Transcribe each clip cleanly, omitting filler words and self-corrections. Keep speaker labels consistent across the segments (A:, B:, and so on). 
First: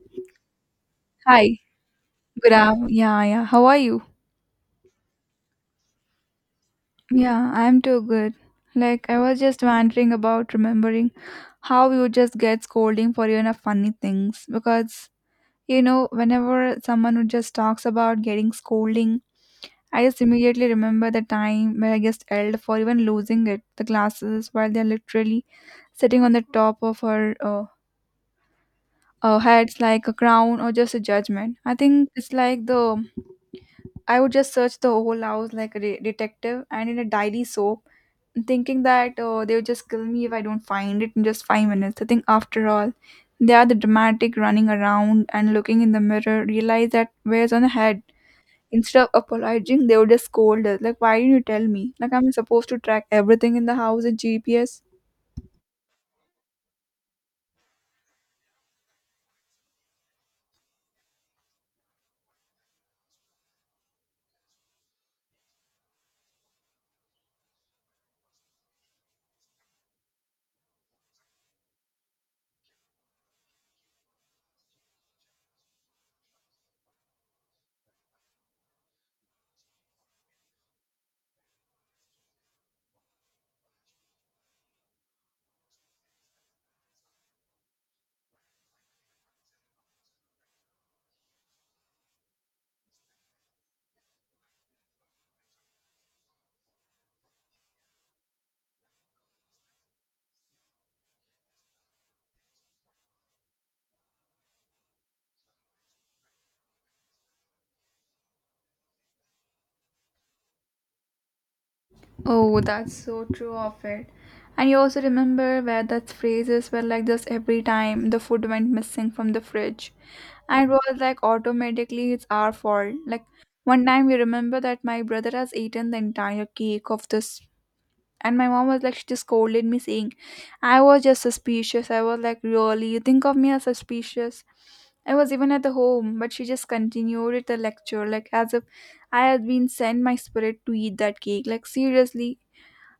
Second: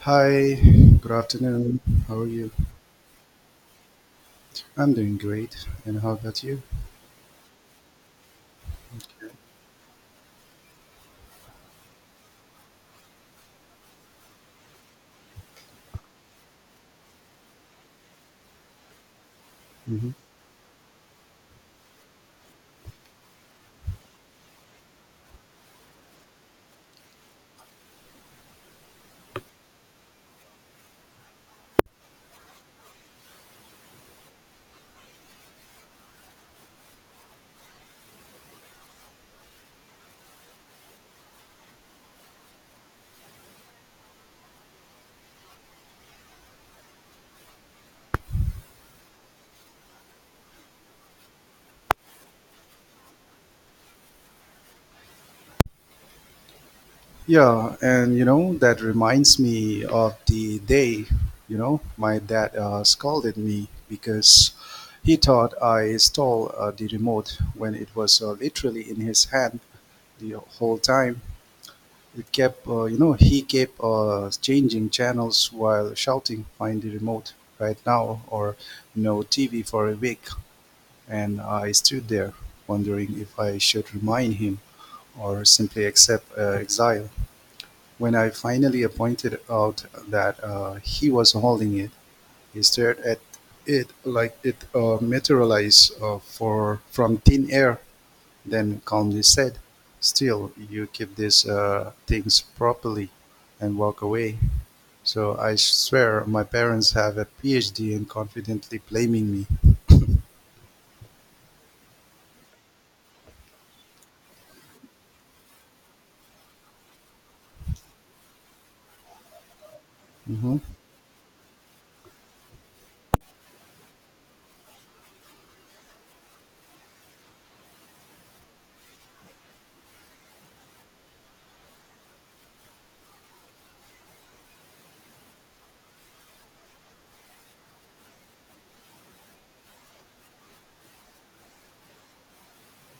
A: Hi, good
B: Hi,
A: afternoon. How are you?
B: yeah, yeah. How are you?
A: I'm doing great. And how about you?
B: Yeah, I'm too good. Like, I was just wondering about remembering how you just get scolding for funny things because whenever someone who just talks about getting scolding, I
A: hmm
B: just immediately remember the time where I just yelled for even losing it the glasses while they're literally sitting on the top of her heads like a crown or just a judgment. I think it's like the I would just search the whole house like a detective and in a diary soap thinking that, oh, they would just kill me if I don't find it in just 5 minutes. I think after all they are the dramatic running around and looking in the mirror, realize that where's on the head. Instead of apologizing they would just scold us like, why didn't you tell me, like I'm supposed to track everything in the house in GPS?
A: Yeah, and you know, that reminds me of the day, you know, my dad scolded me because he thought I stole the remote when it was literally in his hand the whole time. It kept, you know, he kept changing channels while shouting, find the remote right now, or no TV for a week. And I stood there, wondering if I should remind him or simply accept exile. When I finally pointed out that he was holding it, he stared at it like it materialized from thin air, then calmly said, "Still, you keep these things properly," and walk away. So I swear my parents have a PhD in confidently blaming me.
B: Oh, that's so true of it. And you also remember where that phrases were like this every time the food went missing from the fridge,
A: Mhm.
B: and it was like automatically it's our fault. Like, one time we remember that my brother has eaten the entire cake of this, and my mom was like, she just scolded me saying I was just suspicious. I was like, really, you think of me as suspicious. I was even at the home, but she just continued it the lecture, like as if I had been sent my spirit to eat that cake. Like, seriously,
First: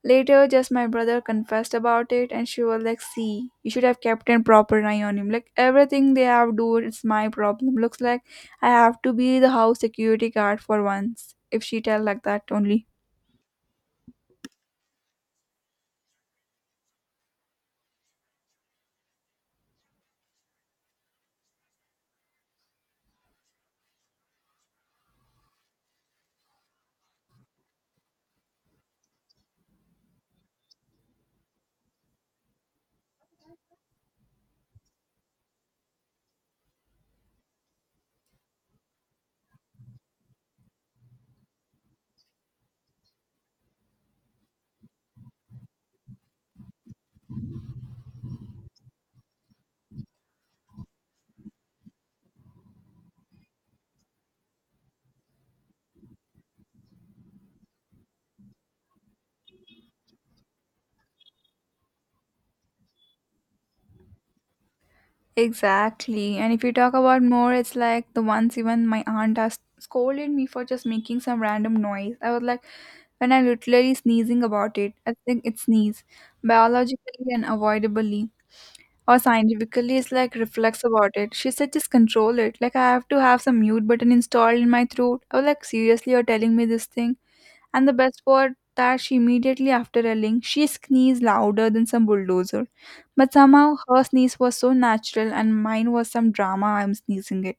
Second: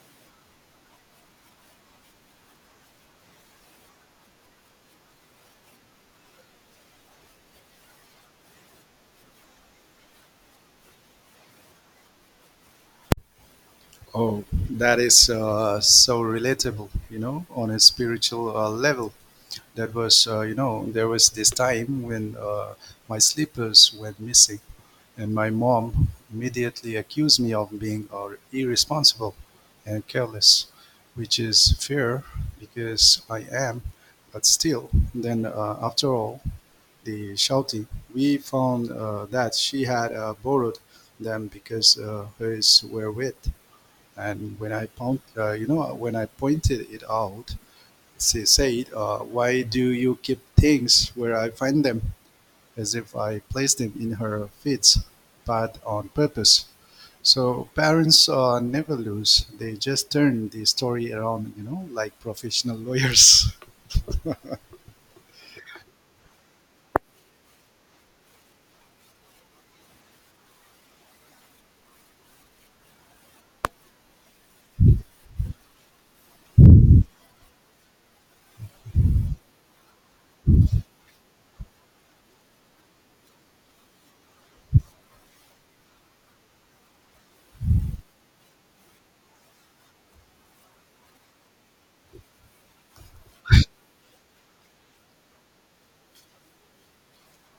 B: later, just my brother confessed about it, and she was like, "See, you should have kept a proper eye on him. Like everything they have do, it's my problem. Looks like I have to be the house security guard for once. If she tell like that only."
A: Oh, that is so relatable, you know, on a spiritual level. That was, you know, there was this time when my slippers went missing, and my mom immediately accused me of being irresponsible and careless, which is fair because I am. But still, then after all the shouting, we found that she had borrowed them because hers were wet. And you know, when I pointed it out, she said, "Why do you keep things where I find them?" As if I placed them in her feet, but on purpose. So parents never lose; they just turn the story around, you know, like professional lawyers.
B: Exactly. And if you talk about more, it's like the once even my aunt has scolded me for just making some random noise. I was like, when I literally sneezing about it, I think it's sneeze, biologically and avoidably, or scientifically is like reflects about it. She said, just control it. Like I have to have some mute button installed in my throat. I was like, seriously, you're telling me this thing? And the best part that she immediately after yelling, she sneezed louder than some bulldozer. But somehow her sneeze was so natural and mine was some drama I'm sneezing it.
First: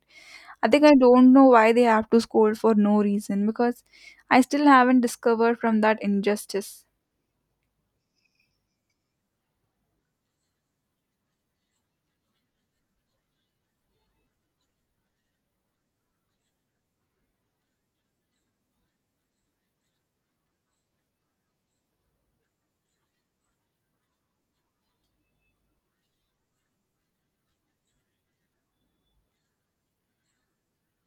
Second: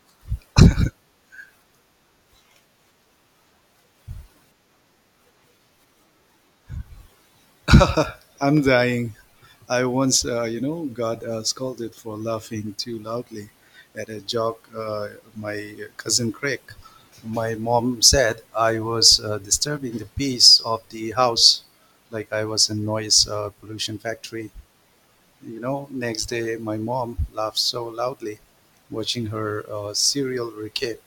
B: I think I don't know why they have to scold for no reason, because I still haven't discovered from that injustice.
A: I'm dying. I once, you know, got scolded for laughing too loudly at a joke my cousin cracked. My mom said I was disturbing the peace of the house, like I was a noise pollution factory. You know, next day my mom laughed so loudly, watching her serial recap,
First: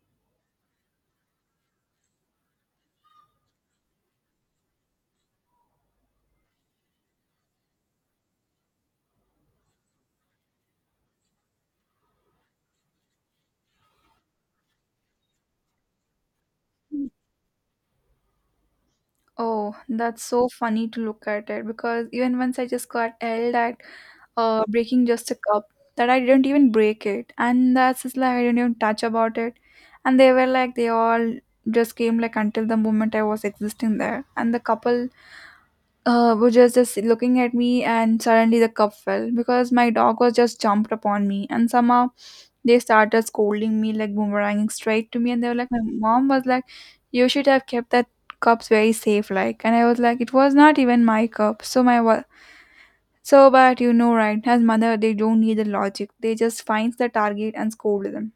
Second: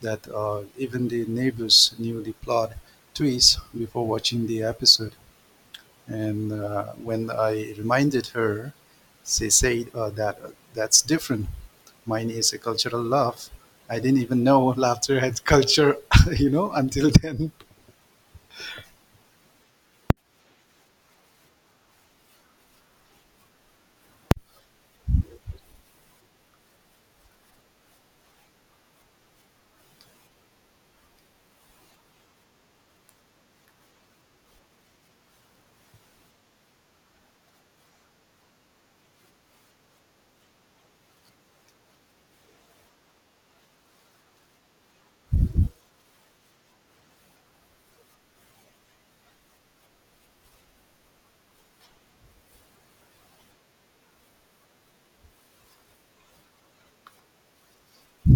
A: that even the neighbors knew the plot twist before watching the episode. And when I reminded her, she said that's different. Mine is a cultural laugh. I didn't even know laughter had culture, you know, until then.
B: Oh, that's so funny to look at it, because even once I just got yelled at breaking just a cup that I didn't even break it. And that's just like I didn't even touch about it. And they were like, they all just came like until the moment I was existing there. And the couple was just looking at me, and suddenly the cup fell because my dog was just jumped upon me. And somehow they started scolding me, like boomeranging straight to me. And they were like, my mom was like, you should have kept that cups very safe like. And I was like, it was not even my cup, so so, but you know, right, as mother, they don't need the logic. They just finds the target and scold them.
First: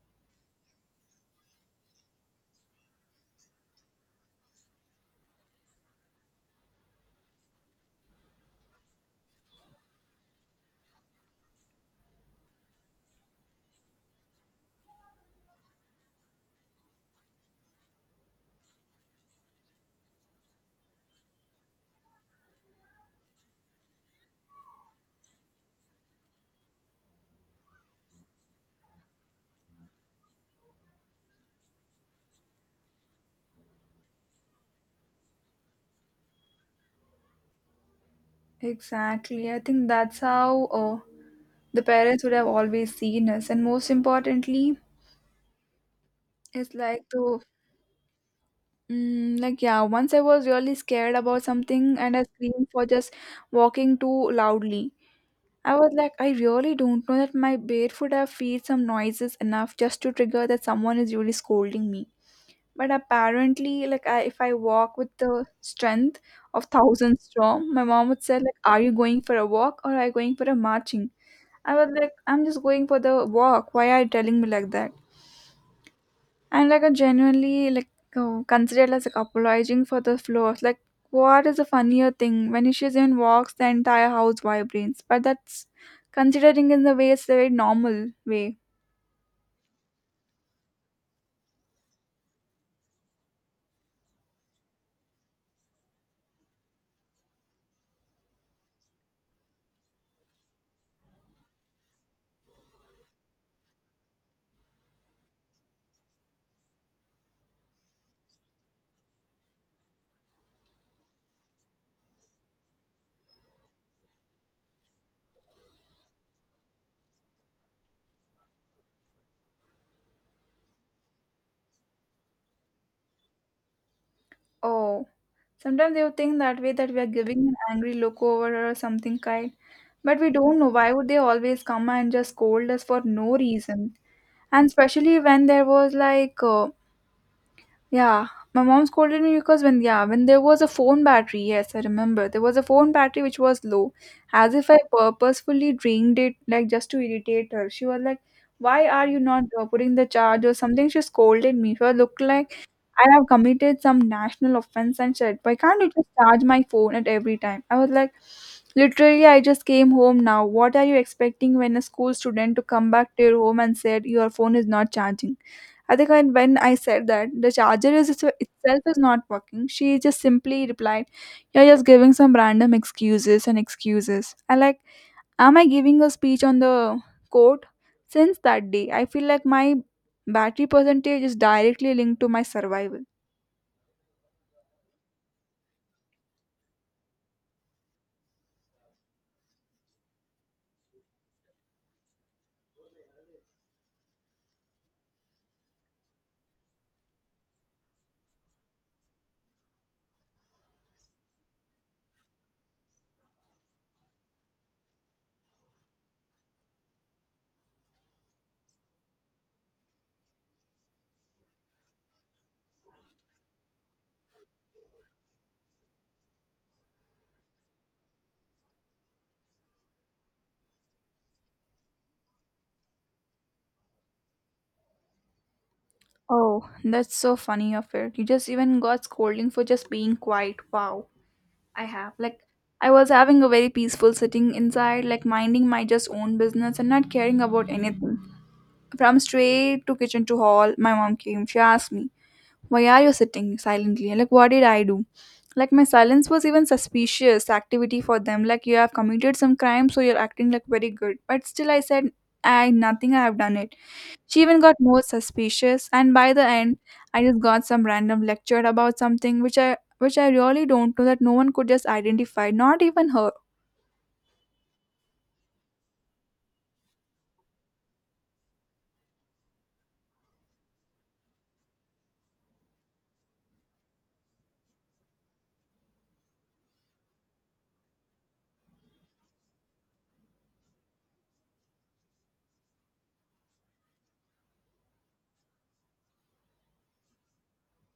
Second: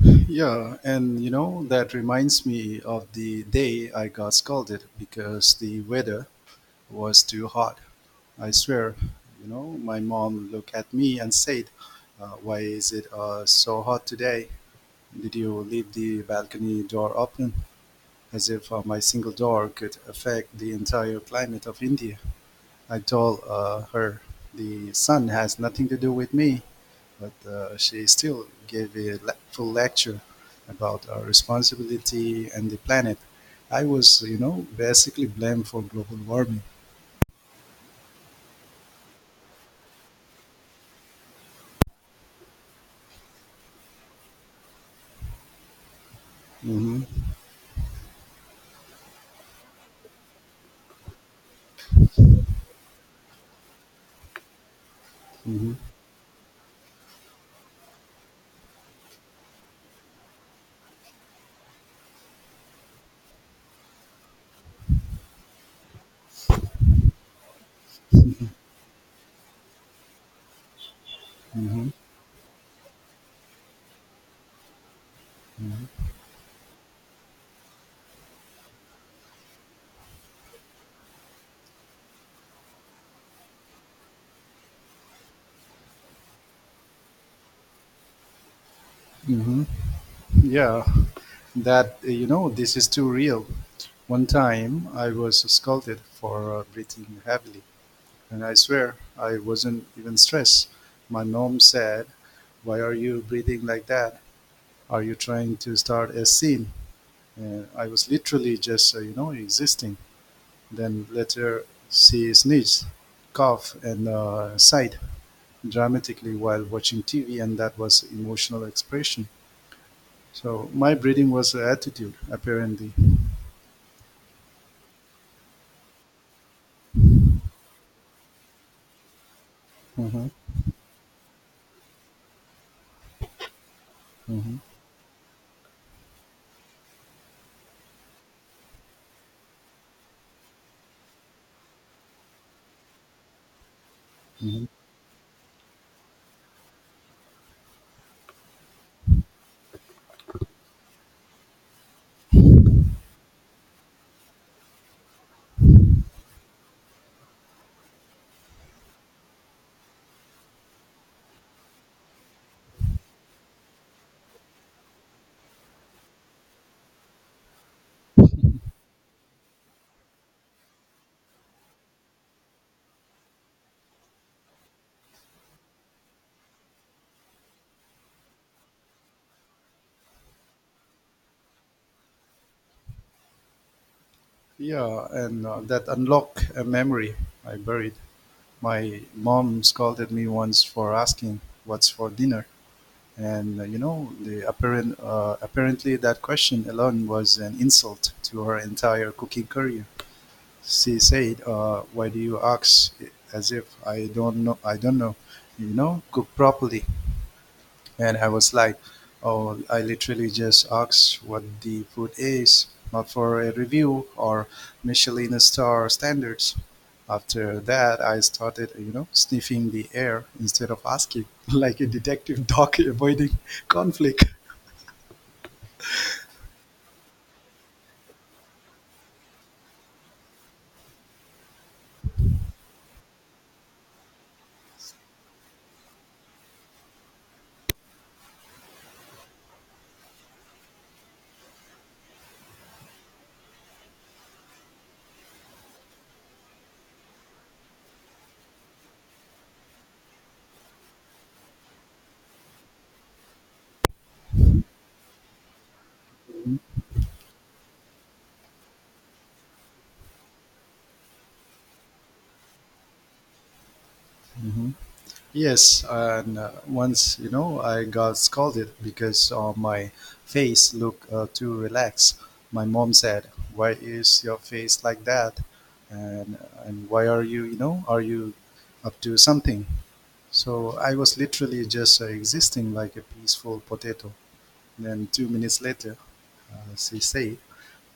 A: Yeah, and you know, that reminds me of the day I got scolded because the weather was too hot. I swear, you know, my mom looked at me and said, "Why is it so hot today? Did you leave the balcony door open?" As if my single door could affect the entire climate of India. I told her the sun has nothing to do with me, but she still gave full lecture about our responsibility and the planet. I was, you know, basically blamed for global warming.
B: Exactly. I think that's how the parents would have always seen us. And most importantly, it's like
A: hmm
B: like, yeah. Once I was really scared about something, and I screamed for just walking too loudly. I
A: hmm
B: was like, I really don't know that my barefoot have feet some noises enough just to trigger that someone is really scolding me. But apparently, like if I walk with the strength of thousand strong, my mom would say like, are you going for a walk or are you going for a marching? I
A: hmm
B: was like, I'm just going for the walk, why are you telling me like that? And like, I genuinely like considered as like apologizing for the floors. Like, what is a funnier thing when she even walks, the entire house vibrates, but that's considering in the way it's a very normal way.
A: hmm Yeah, that, you know, this is too real. One time I was scolded for breathing heavily. And I swear, I wasn't even stressed. My mom said, "Why are you breathing like that? Are you trying to start a scene?" And I was literally just, you know, existing. Then later, she sneezed, coughed, and sighed dramatically while watching TV, and that was emotional expression. So my breathing was a attitude, apparently.
B: Oh, sometimes they would think that way that we are giving an angry look over or something kind. But
A: hmm
B: we don't know why would they always come and just scold us for no reason.
A: hmm
B: And especially when there was like, yeah, my mom scolded me because when, yeah, when there was a phone battery, yes, I remember there was a phone battery which was low, as
A: hmm
B: if I purposefully drained it like just to irritate her. She was like, "Why are you not putting the charge or something?" She scolded me. She looked like I have committed some national offense and said, why can't you just charge my phone at every time? I was like, literally, I just came home now. What are you expecting when a school student to come back to your home and said your phone is not charging? I think when I said that, the charger is itself is not working. She just simply replied, you're just giving some random excuses and excuses. I like, am I giving a speech on the court? Since that day, I feel like my battery percentage is directly linked to my survival.
A: Yeah, and that unlocked a memory I buried. My mom scolded me once for asking what's for dinner. And you know, apparently that question alone was an insult to her entire cooking career. She said, "Why do you ask? As if I don't know. I don't know. You know, cook properly." And I was like, oh, I literally just asked what the food is, not for a review or Michelin star standards. After that, I started, you know, sniffing the air instead of asking, like a detective dog avoiding conflict.
B: Oh, that's so funny of it. You just even got scolding for just being quiet. Wow. I have. Like, I was having a very peaceful sitting inside, like minding my just own business and not caring about anything. From straight to kitchen to hall, my mom came. She asked me, why are you sitting silently? And, like, what did I do? Like, my silence was even suspicious activity for them. Like, you have committed some crime, so you're acting like very good. But still, I said, I nothing, I have done it. She even got more suspicious, and by the end, I just got some random lecture about something which I really don't know that no one could just identify, not even her.
A: Mhm. Yes, and once, you know, I got scolded because my face looked too relaxed. My mom said, "Why is your face like that? And and why are you, you know, are you up to something?" So I was literally just existing like a peaceful potato. Then 2 minutes later, she said,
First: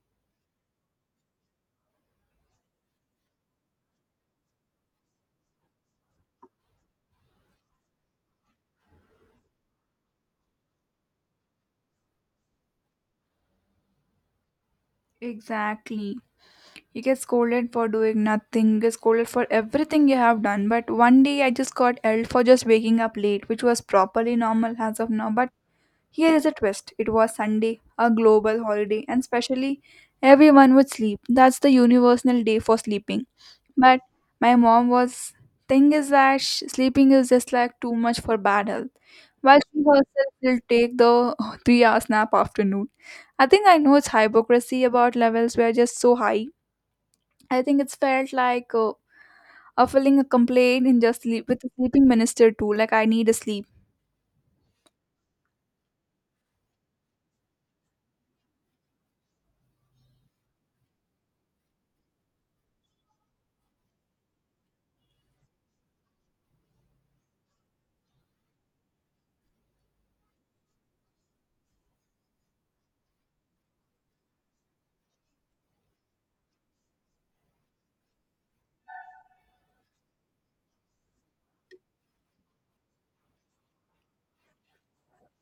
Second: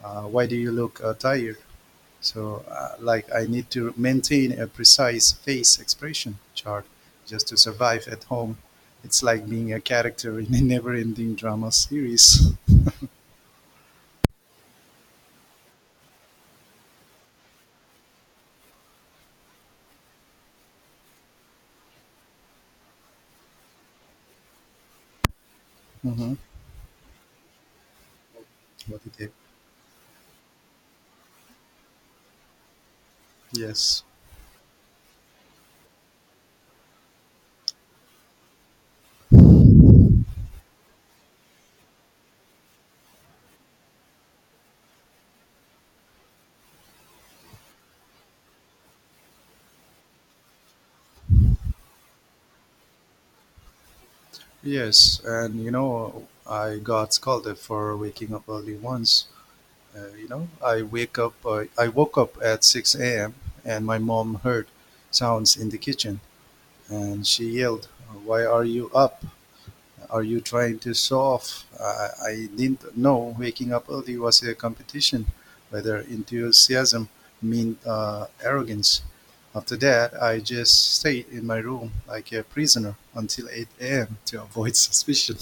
A: "Why do you look tired?" So like I need to maintain a precise face expression chart just to survive at home. It's like being a character in a never-ending drama series.
B: Exactly. You get scolded for doing nothing, you get scolded for everything you have done. But one day I just got yelled for just waking up late, which was properly normal as of now. But here
A: hmm
B: is a twist, it was Sunday, a global
A: What
B: holiday,
A: it
B: and
A: is.
B: specially everyone would sleep. That's the universal day for sleeping. But
A: Yes.
B: my mom was, thing is that sh sleeping is just like too much for bad health. While she herself will take the 3-hour nap afternoon. I think I know it's hypocrisy about levels were just so high. I think it's felt like a filling a complaint in just sleep with the sleeping minister too. Like, I need a sleep.
A: Yes. And you know, I got scolded for waking up early once. You know, I wake up. I woke up at 6 a.m. and my mom heard sounds in the kitchen, and she yelled, "Why are you up? Are you trying to solve?" I didn't know waking up early was a competition, whether enthusiasm meant arrogance. After that, I just stayed in my room like a prisoner until 8 a.m. to avoid suspicion.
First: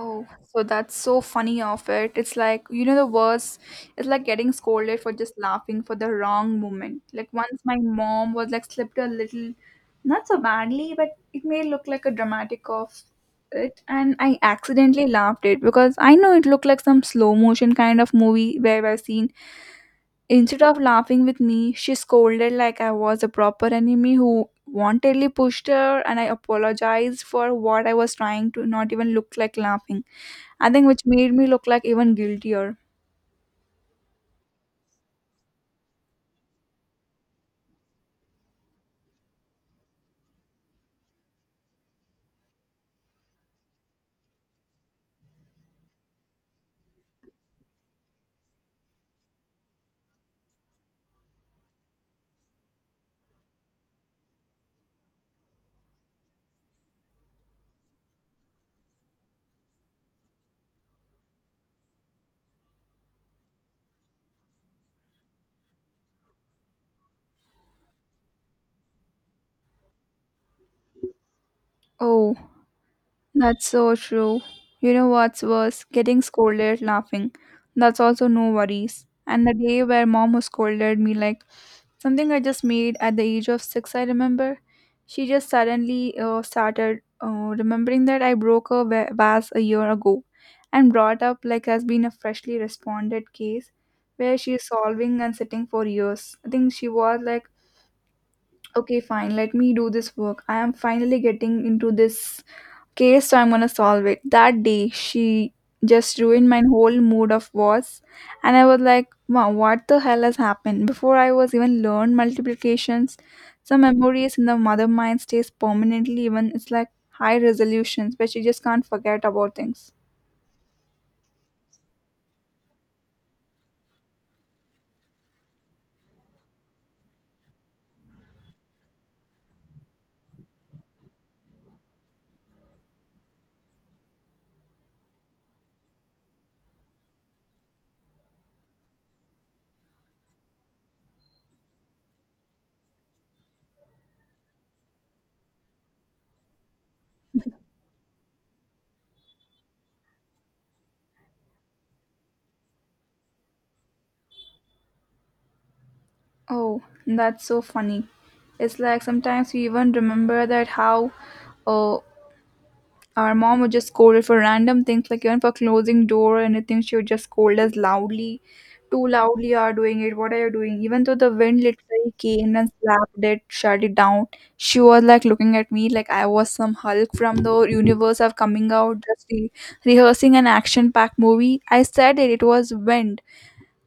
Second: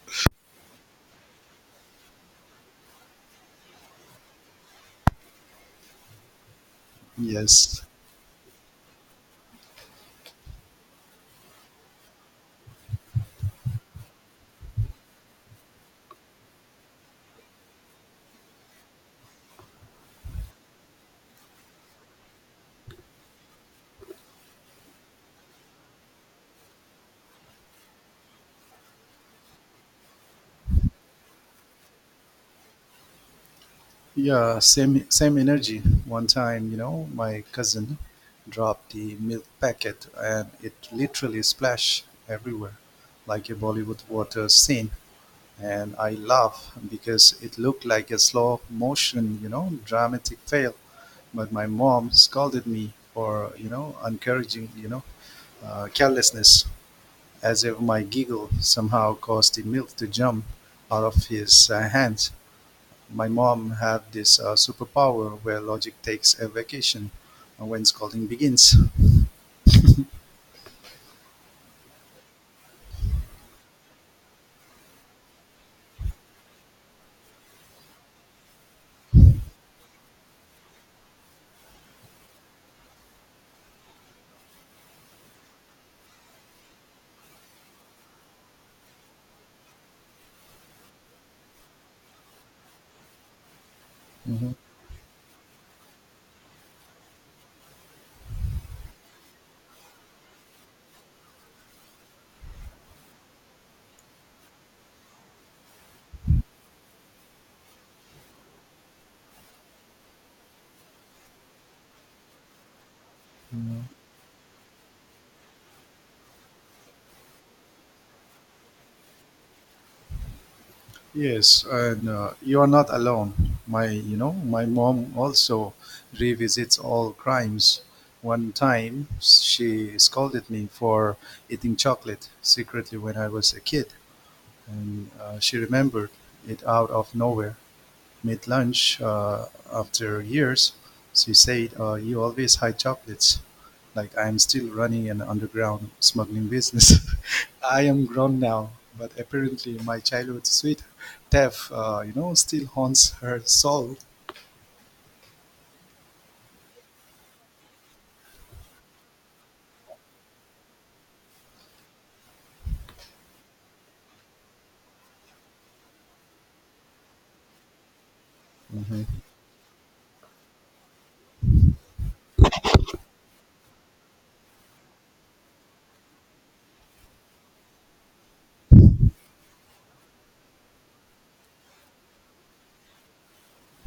B: Oh, so that's so funny of it. It's like, the worst, it's like getting scolded for just laughing for the wrong moment. Like, once my
A: Yes.
B: mom was like slipped a little, not so badly, but it may look like a dramatic of it. And I accidentally laughed it because I know it looked like some slow motion kind of movie where I've seen. Instead of laughing with me, she scolded like I was a proper enemy who wantedly pushed her, and I apologized for what I was trying to not even look like laughing. I think which made me look like even guiltier.
A: Yeah, same energy. One time, you know, my cousin dropped the milk packet and it literally splashed everywhere like a Bollywood water scene. And I laugh because it looked like a slow motion, you know, dramatic fail. But my mom scolded me for, you know, encouraging, you know, carelessness, as if my giggle somehow caused the milk to jump out of his hands. My mom had this superpower where logic takes a vacation when scolding begins.
B: Oh, that's so true. You know what's worse? Getting scolded laughing. That's also no worries. And the day where mom scolded me like something I just made at the age of six, I remember. She just suddenly started remembering that I broke a vase a year ago, and brought up like has been a freshly responded case where she
A: Mhm.
B: is solving and sitting for years. I think she was like, okay, fine, let me do this work. I am finally getting into this case, so I'm gonna solve it. That day, she just ruined my whole mood of was, and I was like, wow, what the hell has happened? Before I was even learned multiplications, some memories in the mother mind stays permanently. Even it's like high resolutions, but you just can't forget about things.
A: Yes, and you are not alone. My, you know, my mom also revisits all crimes. One time, she scolded me for eating chocolate secretly when I was a kid, and she remembered it out of nowhere mid lunch after years, she said, "You always hide chocolates." Like I am still running an underground smuggling business. I am grown now, but apparently my childhood sweet death, you know, still haunts her soul.
B: Oh, that's so funny. It's like sometimes we even remember that how uh, our mom would just scold us for random things, like even for closing door or anything, she would just scold us loudly. Too
A: hmm
B: loudly, are doing it, what are you doing? Even though the wind literally came and slapped it, shut it down, she was like looking at me like I was some Hulk from the universe of coming out, just rehearsing an action packed movie. I said it, it was wind.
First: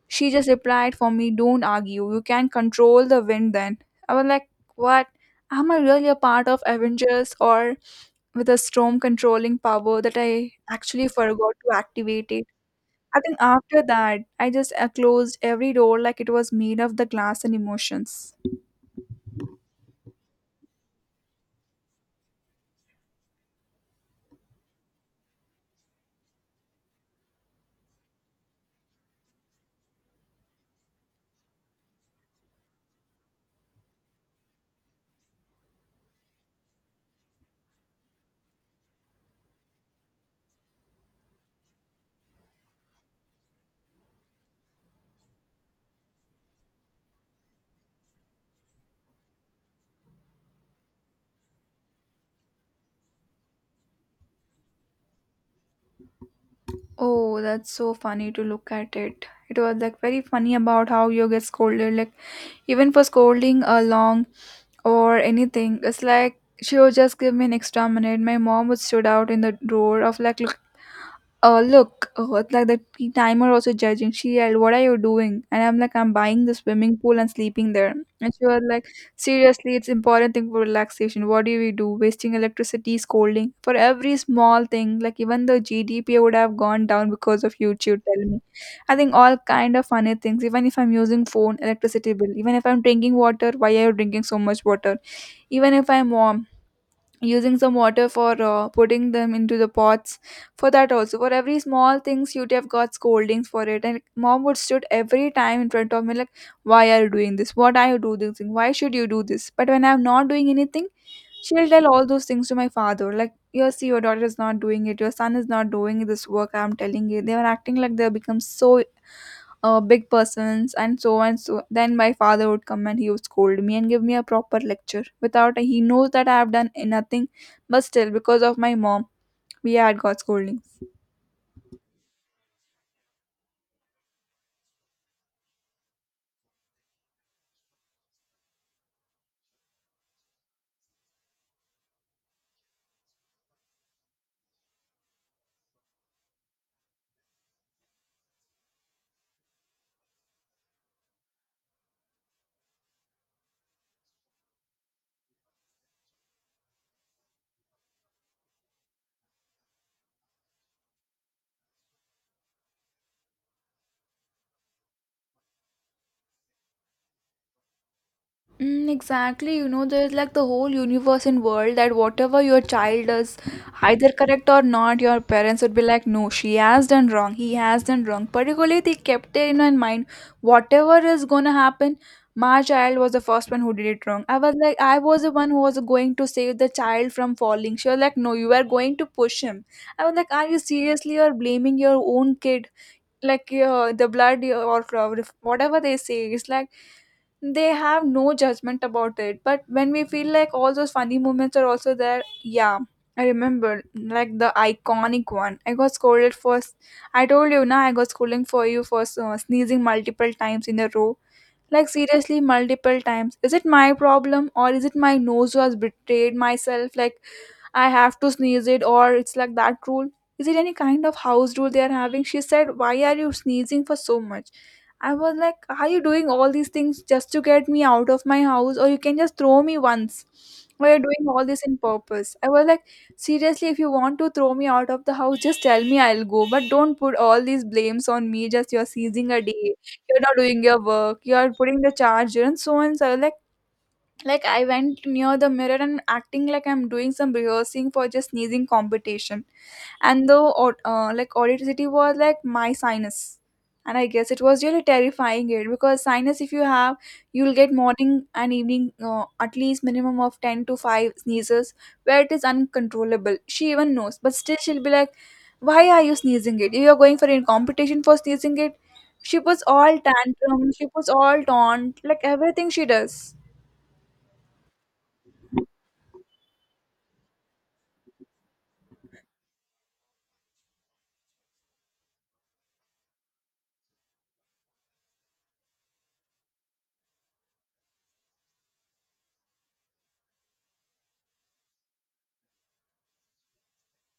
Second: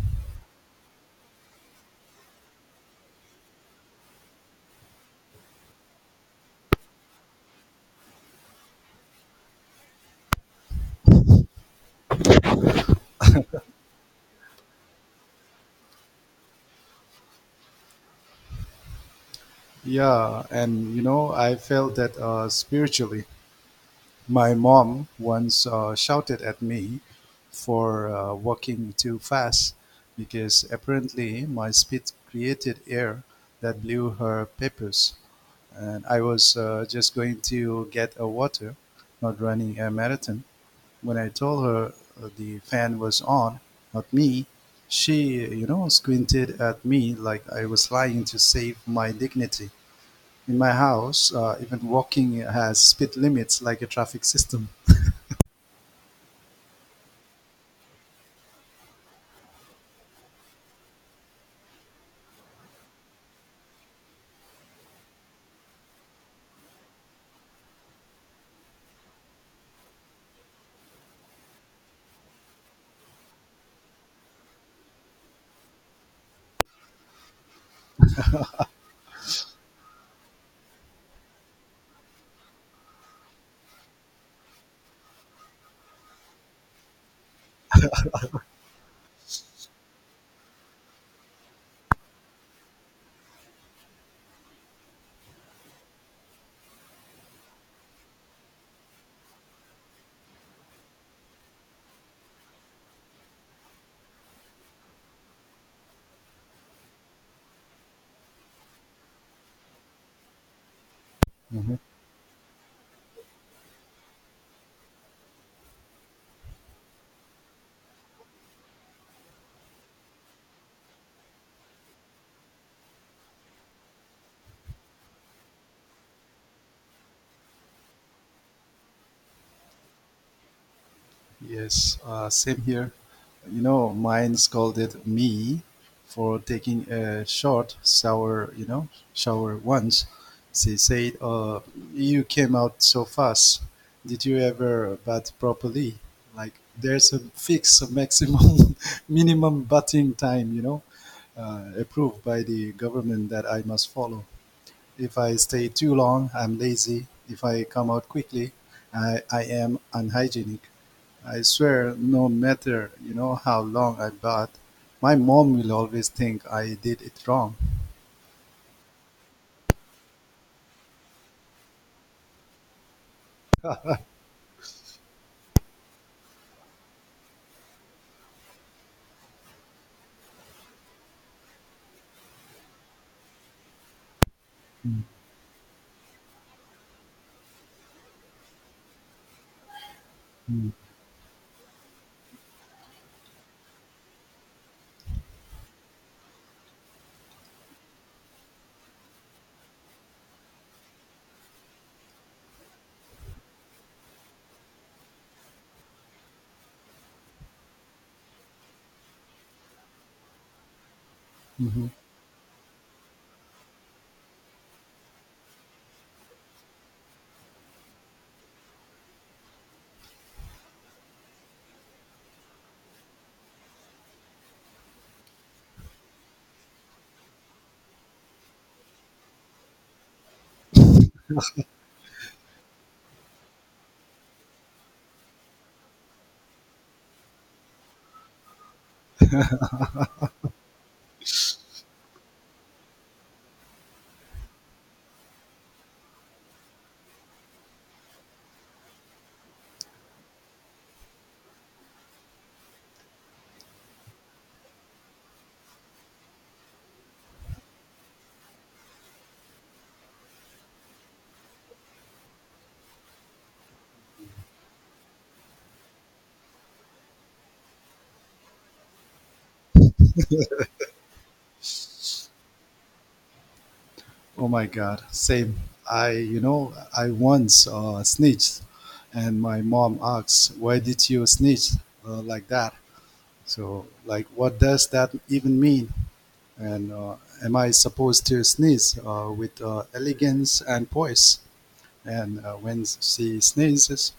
B: She just replied for me, don't argue. You can control the wind then. I was like, what? Am I really a part of Avengers or with a storm controlling power that I actually forgot to activate it? I think after that, I just closed every door like it was made of the glass and emotions.
A: Yeah, and you know, I felt that spiritually. My mom once shouted at me for walking too fast because apparently my speed created air that blew her papers. And I was just going to get a water, not running a marathon. When I told her the fan was on, not me, she, you know, squinted at me like I was lying to save my dignity. In my house, even walking has speed limits like a traffic system.
B: Oh, that's so funny to look at it. It was like very funny about how you get scolded. Like even for scolding a long or anything. It's like she would just give me an extra minute. My mom would stood out in the door of like, look, it's like the timer also judging. She yelled, "What are you doing?" And I'm like, "I'm buying the swimming pool and sleeping there." And she was like, "Seriously, it's important thing for relaxation. What do we do? Wasting electricity, scolding for every small thing. Like even the GDP would have gone down because of you." She would tell me. I think all kind of funny things. Even if I'm using phone, electricity bill. Even if I'm drinking water, why are you drinking so much water? Even if I'm warm using some water for putting them into the pots, for that also, for every small things you'd have got scoldings for it. And mom would stood every time in front of me like, why are you doing this, what are you doing this thing, why should you do this? But when I'm not doing anything, she'll
A: Mhm.
B: tell all those things to my father like, you see, your daughter is not doing it, your son is not doing this work, I'm telling you. They were acting like they become so big persons and so and so. Then my father would come and he would scold me and give me a proper lecture without he knows that I have done nothing. But still, because of my mom, we had got scolding.
A: Yes, same here. You know, mine scolded me for taking a short shower, once. She said, "You came out so fast. Did you ever bat properly?" Like, there's a fixed maximum, minimum batting time, you know, approved by the government that I must follow. If I stay too long, I'm lazy. If I come out quickly, I am unhygienic. I swear, no matter, you know, how long I bath, my mom will always think I did it wrong.
B: Mm, exactly. You know, there's like the whole universe and world that whatever your child does, either correct or not, your parents would be like, no, she has done wrong, he has done wrong. Particularly, they kept it in my mind, whatever is gonna happen, my child was the first one who did it wrong. I was like, I was the one who was going to save the child from falling. She was like, no, you are going to push him. I was like, are you seriously or blaming your own kid? Like the blood or whatever they say, it's like they have no judgment about it. But when we feel like, all those funny moments are also there. Yeah, I remember like the iconic one. I got scolded for I told you now, I got scolding for you for sneezing multiple times in a row. Like
A: Mhm.
B: seriously, multiple times, is it my problem or is it my nose was betrayed myself? Like, I have to sneeze it, or it's like that rule. Is it any kind of house rule they are having? She said, "Why are you sneezing for so much?" I was like, "Are you doing all these things just to get me out of my house, or you can just throw me once? Why are you doing all this in purpose?" I was like, "Seriously, if you want to throw me out of the house, just tell me I'll go, but don't put all these blames on me. Just you're seizing a day, you're not doing your work, you're putting the charger, and so on." So, like I went near the mirror and acting like I'm doing some rehearsing for just sneezing competition. And the like audacity was like my sinus. And I guess it was really terrifying it, because sinus, if you have, you'll get morning and evening at least minimum of 10 to 5 sneezes where it is uncontrollable. She even knows, but still she'll be like, why are you sneezing it? You're going for a competition for sneezing it. She puts all tantrum, she puts all taunt, like everything she does.
A: Oh my God, same. I, you know, I once snitched, and my mom asks, "Why did you snitch like that?" So, like, what does that even mean? And am I supposed to sneeze with elegance and poise? And when she sneezes,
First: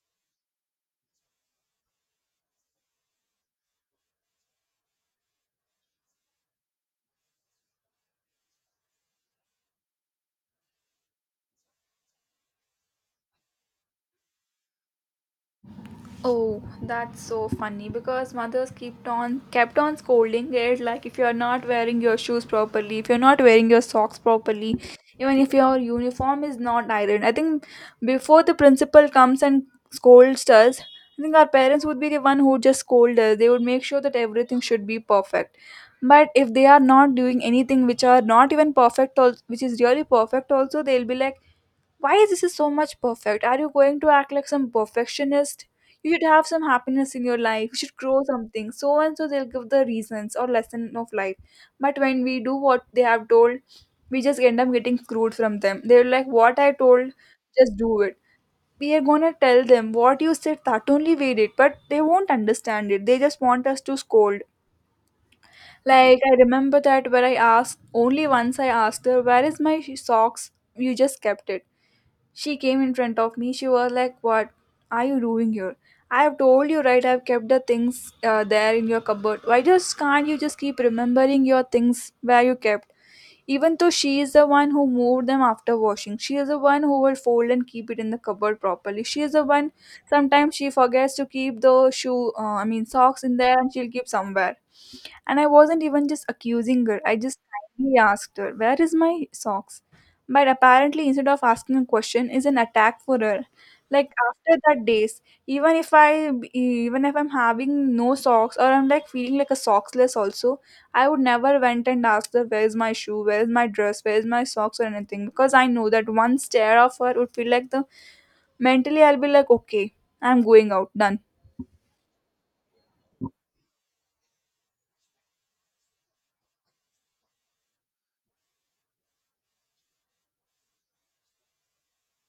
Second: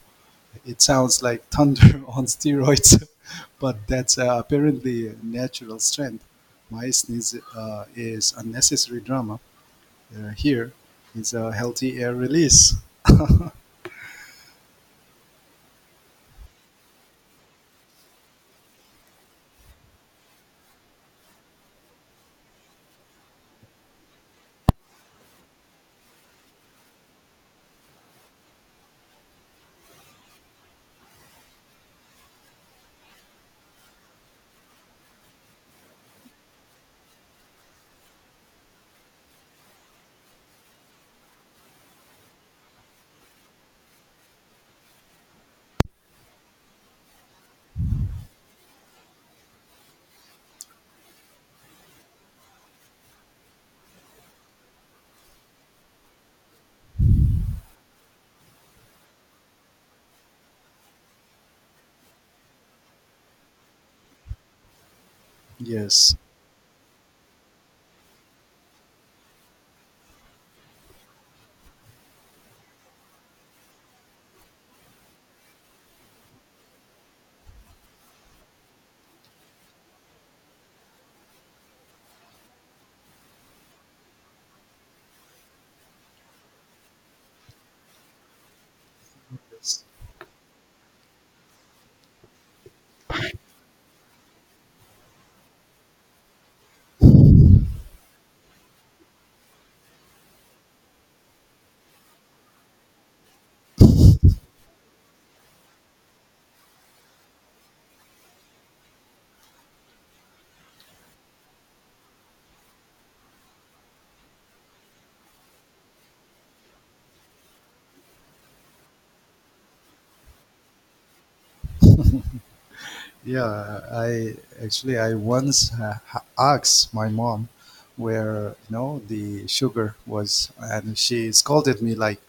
A: it sounds like thunder on steroids, but that's apparently natural strength. My sneeze is unnecessary drama. Here is a healthy air release.
B: Oh, that's so funny because mothers kept on scolding it like, if you're not wearing your shoes properly, if you're not wearing your socks properly, even if your uniform is not ironed. I think before the principal comes and scolds us, I think our parents would be the one who would just scold us. They would make sure that everything should be perfect. But if they are not doing anything which are not even perfect, which is really perfect, also they'll be like, "Why is this is so much perfect? Are you going to act like some perfectionist? You should have some happiness in your life, you should grow something," so and so. They'll give the reasons or lesson of life. But when we do what they have told, we just end up getting screwed from them. They're like, what I told, just do it. We are gonna tell them what you said, that only we did, but they won't understand it. They just want us to scold.
A: Yes.
B: Like I remember that where I asked only once, I asked her, where is my socks, you just kept it. She came in front of me. She was like, "What are you doing here? I have told you, right? I've kept the things there in your cupboard. Why just can't you just keep remembering your things where you kept?" Even though she is the one who moved them after washing, she is the one who will fold and keep it in the cupboard properly. She is the one. Sometimes she forgets to keep the shoe, I mean socks, in there, and she'll keep somewhere. And I wasn't even just accusing her. I just kindly asked her, "Where is my socks?" But apparently, instead of asking a question, is an attack for her. Like after that days, even if I'm having no socks or I'm like feeling like a socksless also, I would never went and asked her where's my shoe, where's my dress, where's my socks or anything, because I know that one stare of her would feel like the, mentally, I'll be like, okay, I'm going out, done.
A: Yeah, I I once asked my mom where you know the sugar was, and she scolded me like,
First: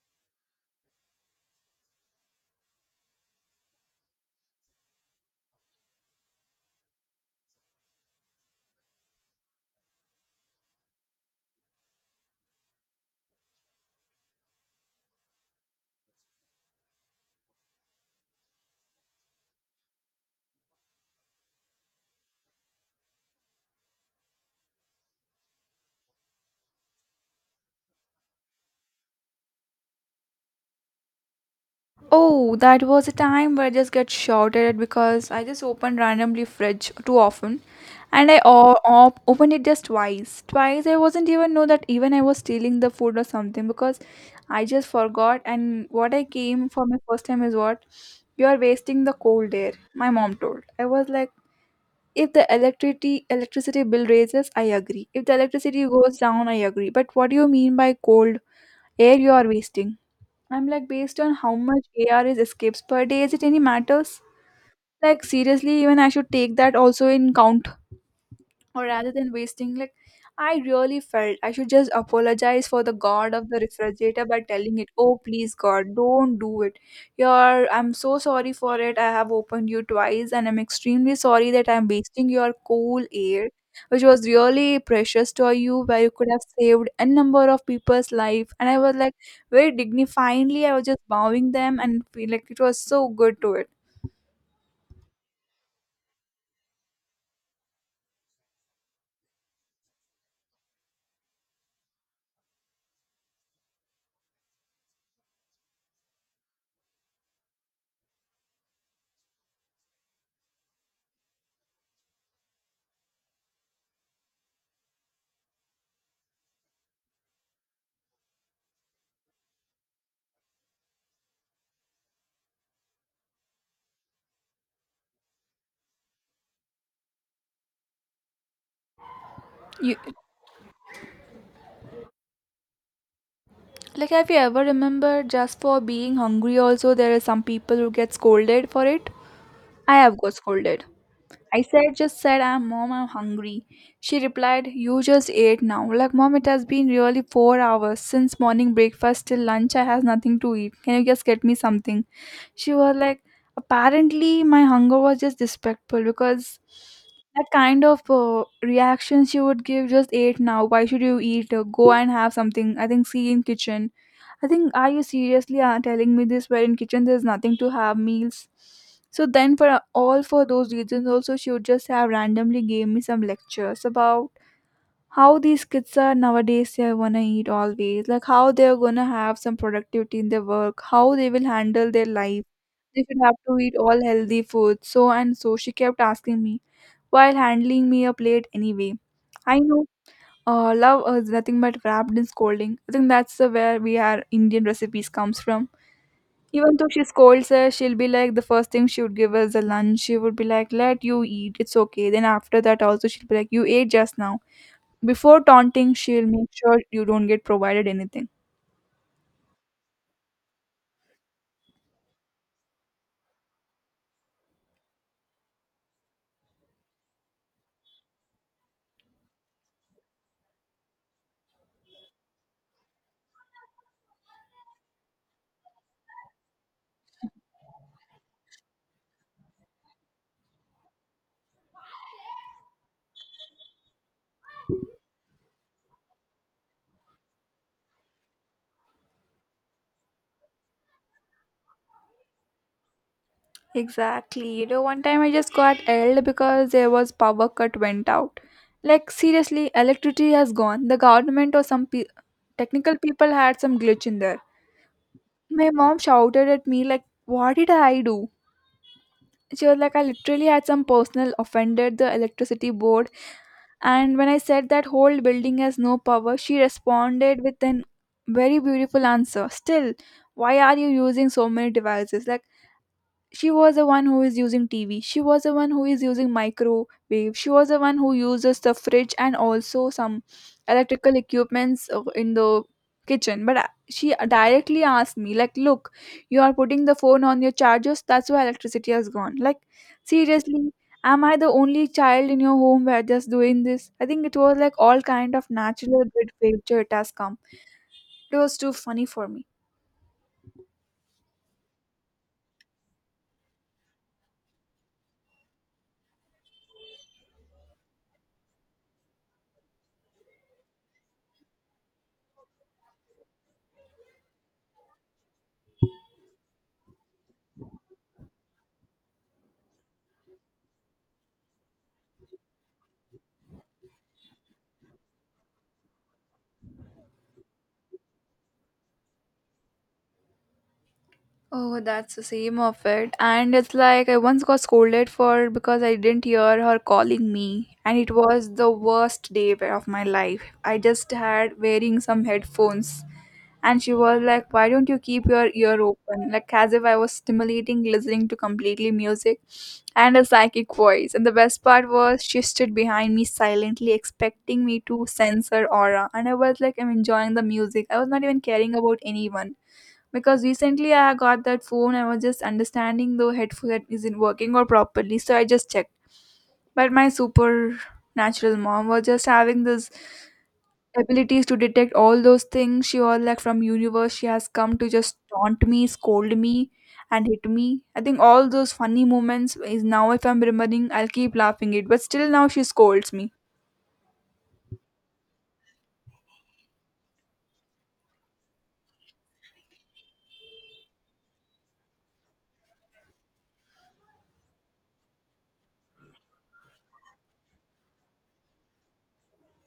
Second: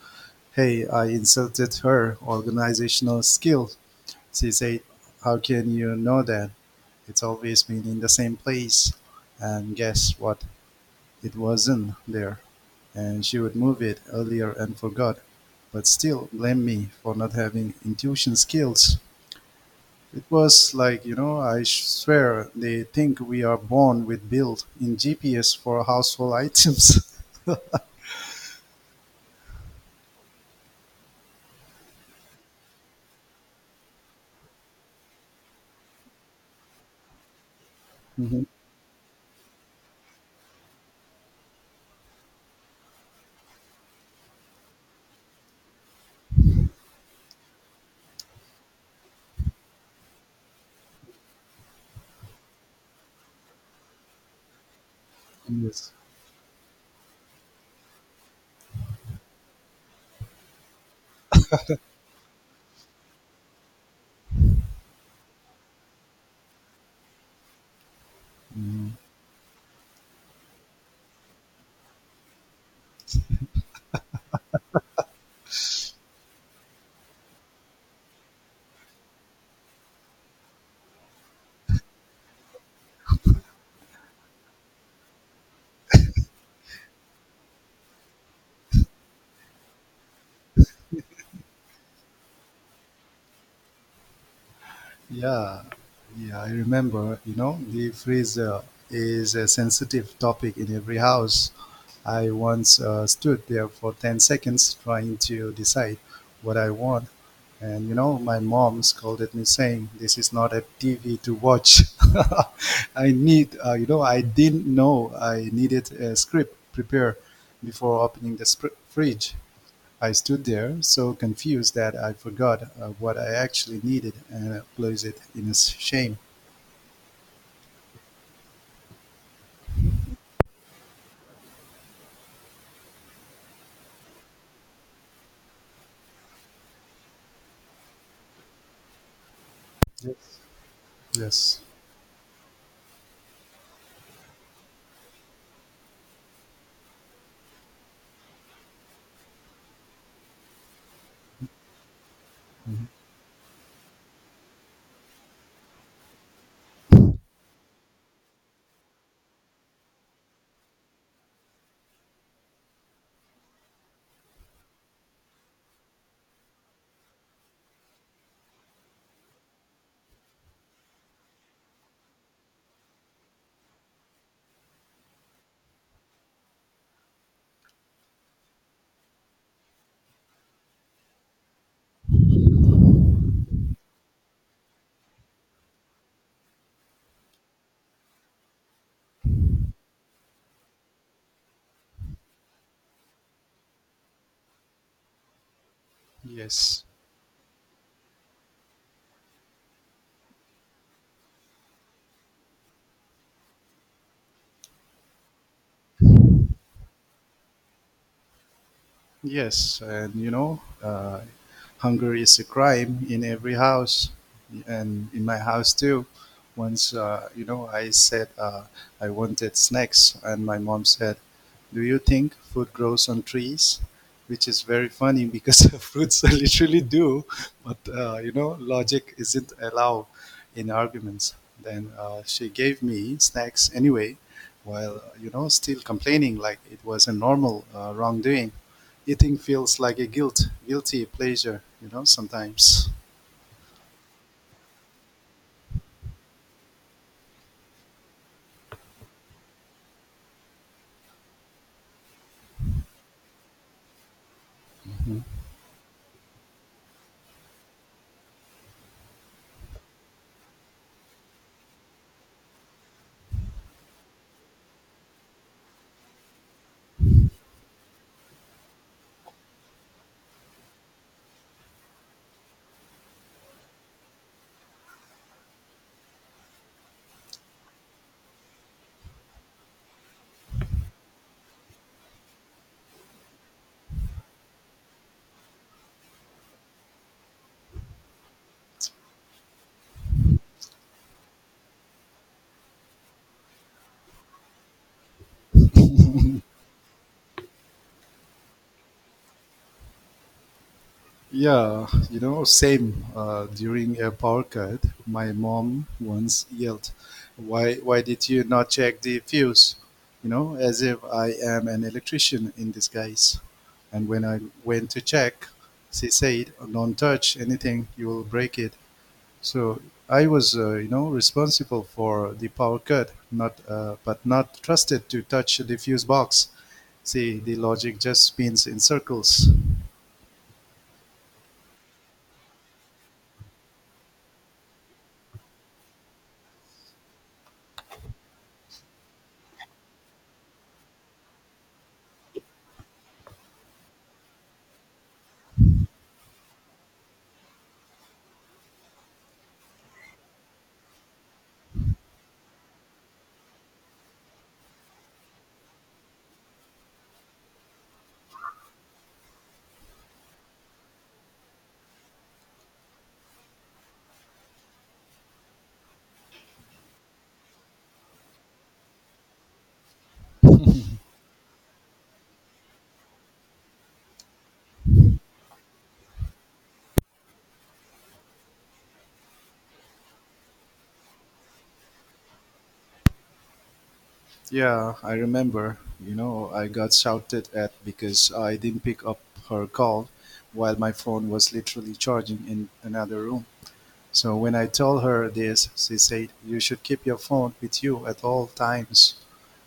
A: "Hey, I insulted her organizational skill." She said, "How can you know that? It's always been in the same place." And guess what? It wasn't there. And she would move it earlier and forgot. But still, blame me for not having intuition skills. It was like, you know, I swear they think we are born with built in GPS for household items.
B: Oh, that was a time where I just get shouted at because I just opened randomly fridge too often, and I
A: Mhm.
B: opened it just twice. Twice, I wasn't even know that even I was stealing the food or something, because I just forgot, and what I came for my first time is what, you are wasting the cold air, my mom told. I was like, if the electricity bill raises, I agree. If the electricity
A: Yes.
B: goes down, I agree. But what do you mean by cold air you are wasting? I'm like, based on how much AR is escapes per day, is it any matters? Like seriously, even I should take that also in count, or rather than wasting like, I really felt I should just apologize for the god of the refrigerator by telling it, oh, please god, don't do it, your, I'm so sorry for it, I have opened you twice and I'm extremely sorry that I'm wasting your cool air, which was really precious to you, where you could have saved a number of people's life. And I was like, very dignifiedly, I was just bowing them and feel like it was so good to it.
A: Yeah, yeah, I remember. You know, the freezer is a sensitive topic in every house. I once stood there for 10 seconds trying to decide what I want. And, you know, my mom scolded me saying, "This is not a TV to watch." I need, I didn't know I needed a script prepared before opening the fridge. I stood there, so confused that I forgot what I actually needed and placed it in shame.
B: You, like, have you ever remembered just for being hungry? Also, there are some people who get scolded for it. I have got
A: Yes.
B: scolded.
A: Yes.
B: I said, just said, "I'm mom, I'm hungry." She replied, "You just ate now." Like, mom, it has been really 4 hours since morning breakfast till lunch. I has nothing to eat. Can you just get me something? She was like, apparently, my hunger was just disrespectful, because that kind of reaction she would give, just ate now, why should you eat, uh, go and have something, I think, see in kitchen. I think, are you seriously telling me this, where in kitchen there's nothing to have meals? So then for all, for those reasons also, she would just have randomly gave me some lectures about how these kids are nowadays, they wanna eat always, like how they're gonna have some productivity in their work, how they will handle their life. They should have to eat all healthy food. So and so, she kept asking me while handling me a plate anyway. I know love is nothing but wrapped in scolding. I think that's the where we are Indian recipes comes from. Even
A: Yes.
B: though she scolds us, she'll be like, the first thing she would give us the lunch. She would be like, let you eat, it's okay. Then after that, also, she'll be like, you ate just now. Before taunting, she'll make sure you don't get provided anything.
A: Yes, and you know, hunger is a crime in every house, and in my house too. Once, you know, I said I wanted snacks, and my mom said, "Do you think food grows on trees?" Which is very funny because fruits literally do, but you know, logic isn't allowed in arguments. Then she gave me snacks anyway, while you know still complaining like it was a normal wrongdoing. Eating feels like a guilty pleasure, you know, sometimes.
B: Exactly. You know, one time I just got yelled because there was power cut went out. Like seriously, electricity has gone. The government or some technical people had some glitch in there.
A: Mhm.
B: My mom shouted at me like, "What did I do?" She was like, I literally had some personal offended the electricity board. And when I said that whole building has no power, she responded with an very beautiful answer still, why are you using so many devices? Like, she was the one who is using TV. She was the one who is using microwave. She was the one who uses the fridge and also some electrical equipments in the kitchen. But she directly asked me, like, look, you are putting the phone on your chargers. That's why electricity has gone. Like, seriously, am I the only child in your home where just doing this? I think it was like all kind of natural good feature it has come. It was too funny for me.
A: Yeah, you know, same. During a power cut, my mom once yelled, "Why did you not check the fuse?" You know, as if I am an electrician in disguise. And when I went to check, she said, "Don't touch anything; you will break it." So I was, responsible for the power cut, not but not trusted to touch the fuse box. See, the logic just spins in circles.
B: Oh, that's the same of it. And it's like I once got scolded for because I didn't hear her calling me, and it was the worst day of my life. I just had wearing some headphones, and she was like, "Why don't you keep your ear open?" Like as if I was stimulating listening to completely music and a psychic voice. And the best part was she stood behind me silently, expecting me to sense her aura, and I was like, "I'm enjoying the music. I was not even caring about anyone." Because recently I got that phone. I was just understanding the headset isn't working or properly, so I just checked. But my supernatural mom was just having this abilities to detect all those things. She was like from universe. She has come to just taunt me, scold me, and hit me. I think all those funny moments is now, if I'm remembering, I'll keep laughing it. But still now she scolds me.
A: Yeah, I remember. You know, I got shouted at because I didn't pick up her call while my phone was literally charging in another room. So when I told her this, she said, "You should keep your phone with you at all times,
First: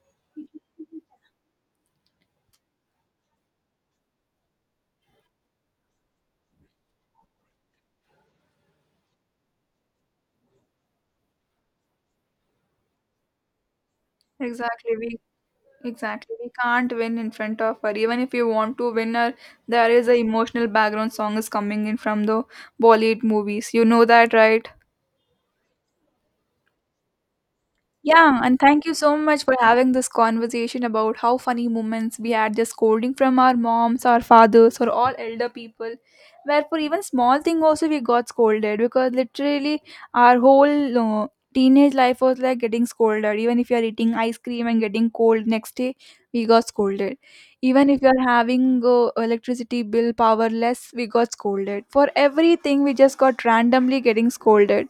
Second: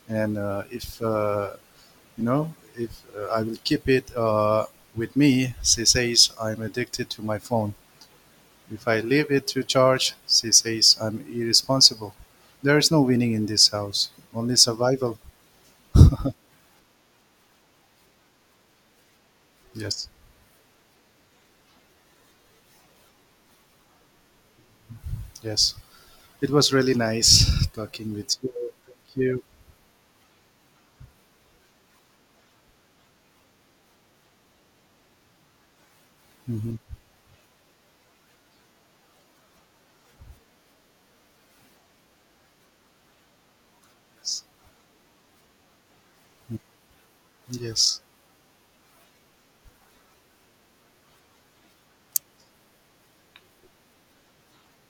A: and if you know, if I will keep it with me, she says I'm addicted to my phone. If I leave it to charge, she says I'm irresponsible." There is no winning in this house, only
B: Exactly. We
A: survival.
B: exactly we can't win in front of her. Even if you want to win her, there is
A: Yes,
B: a emotional background song is coming in from the Bollywood movies. You know that, right?
A: yes. It was really nice talking with
B: Yeah,
A: you.
B: and thank you
A: Thank
B: so
A: you.
B: much for having this conversation about how funny moments we had just scolding from our moms, our fathers, or all elder people. Where for
A: hmm
B: even small thing also we got scolded, because literally our whole uh, teenage life was like getting scolded. Even if you are eating ice
A: Yes,
B: cream and getting cold next day, we got scolded. Even if
A: yes,
B: you are having electricity bill powerless, we got scolded. For everything, we just got randomly getting scolded,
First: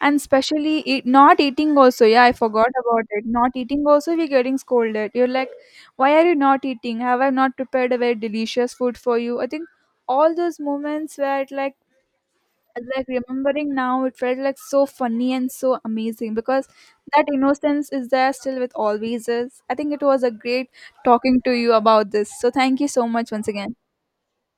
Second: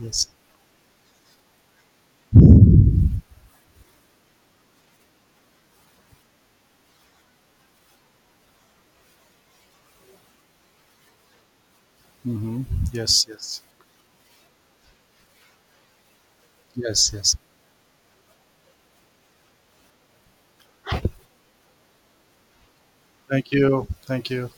B: and
A: yes.
B: especially eat, not eating also. Yeah, I forgot about it. Not eating also, we're getting scolded. You're like, why are you not eating? Have I not prepared a very delicious food for you? I think all those moments where it like
A: hmm
B: like
A: Yes, yes,
B: remembering now it felt like so funny and so amazing, because
A: yes,
B: that
A: yes.
B: innocence is there still with always is. I think it was a great talking to you about this, so thank you so much once
A: Thank
B: again.
A: you. Thank you.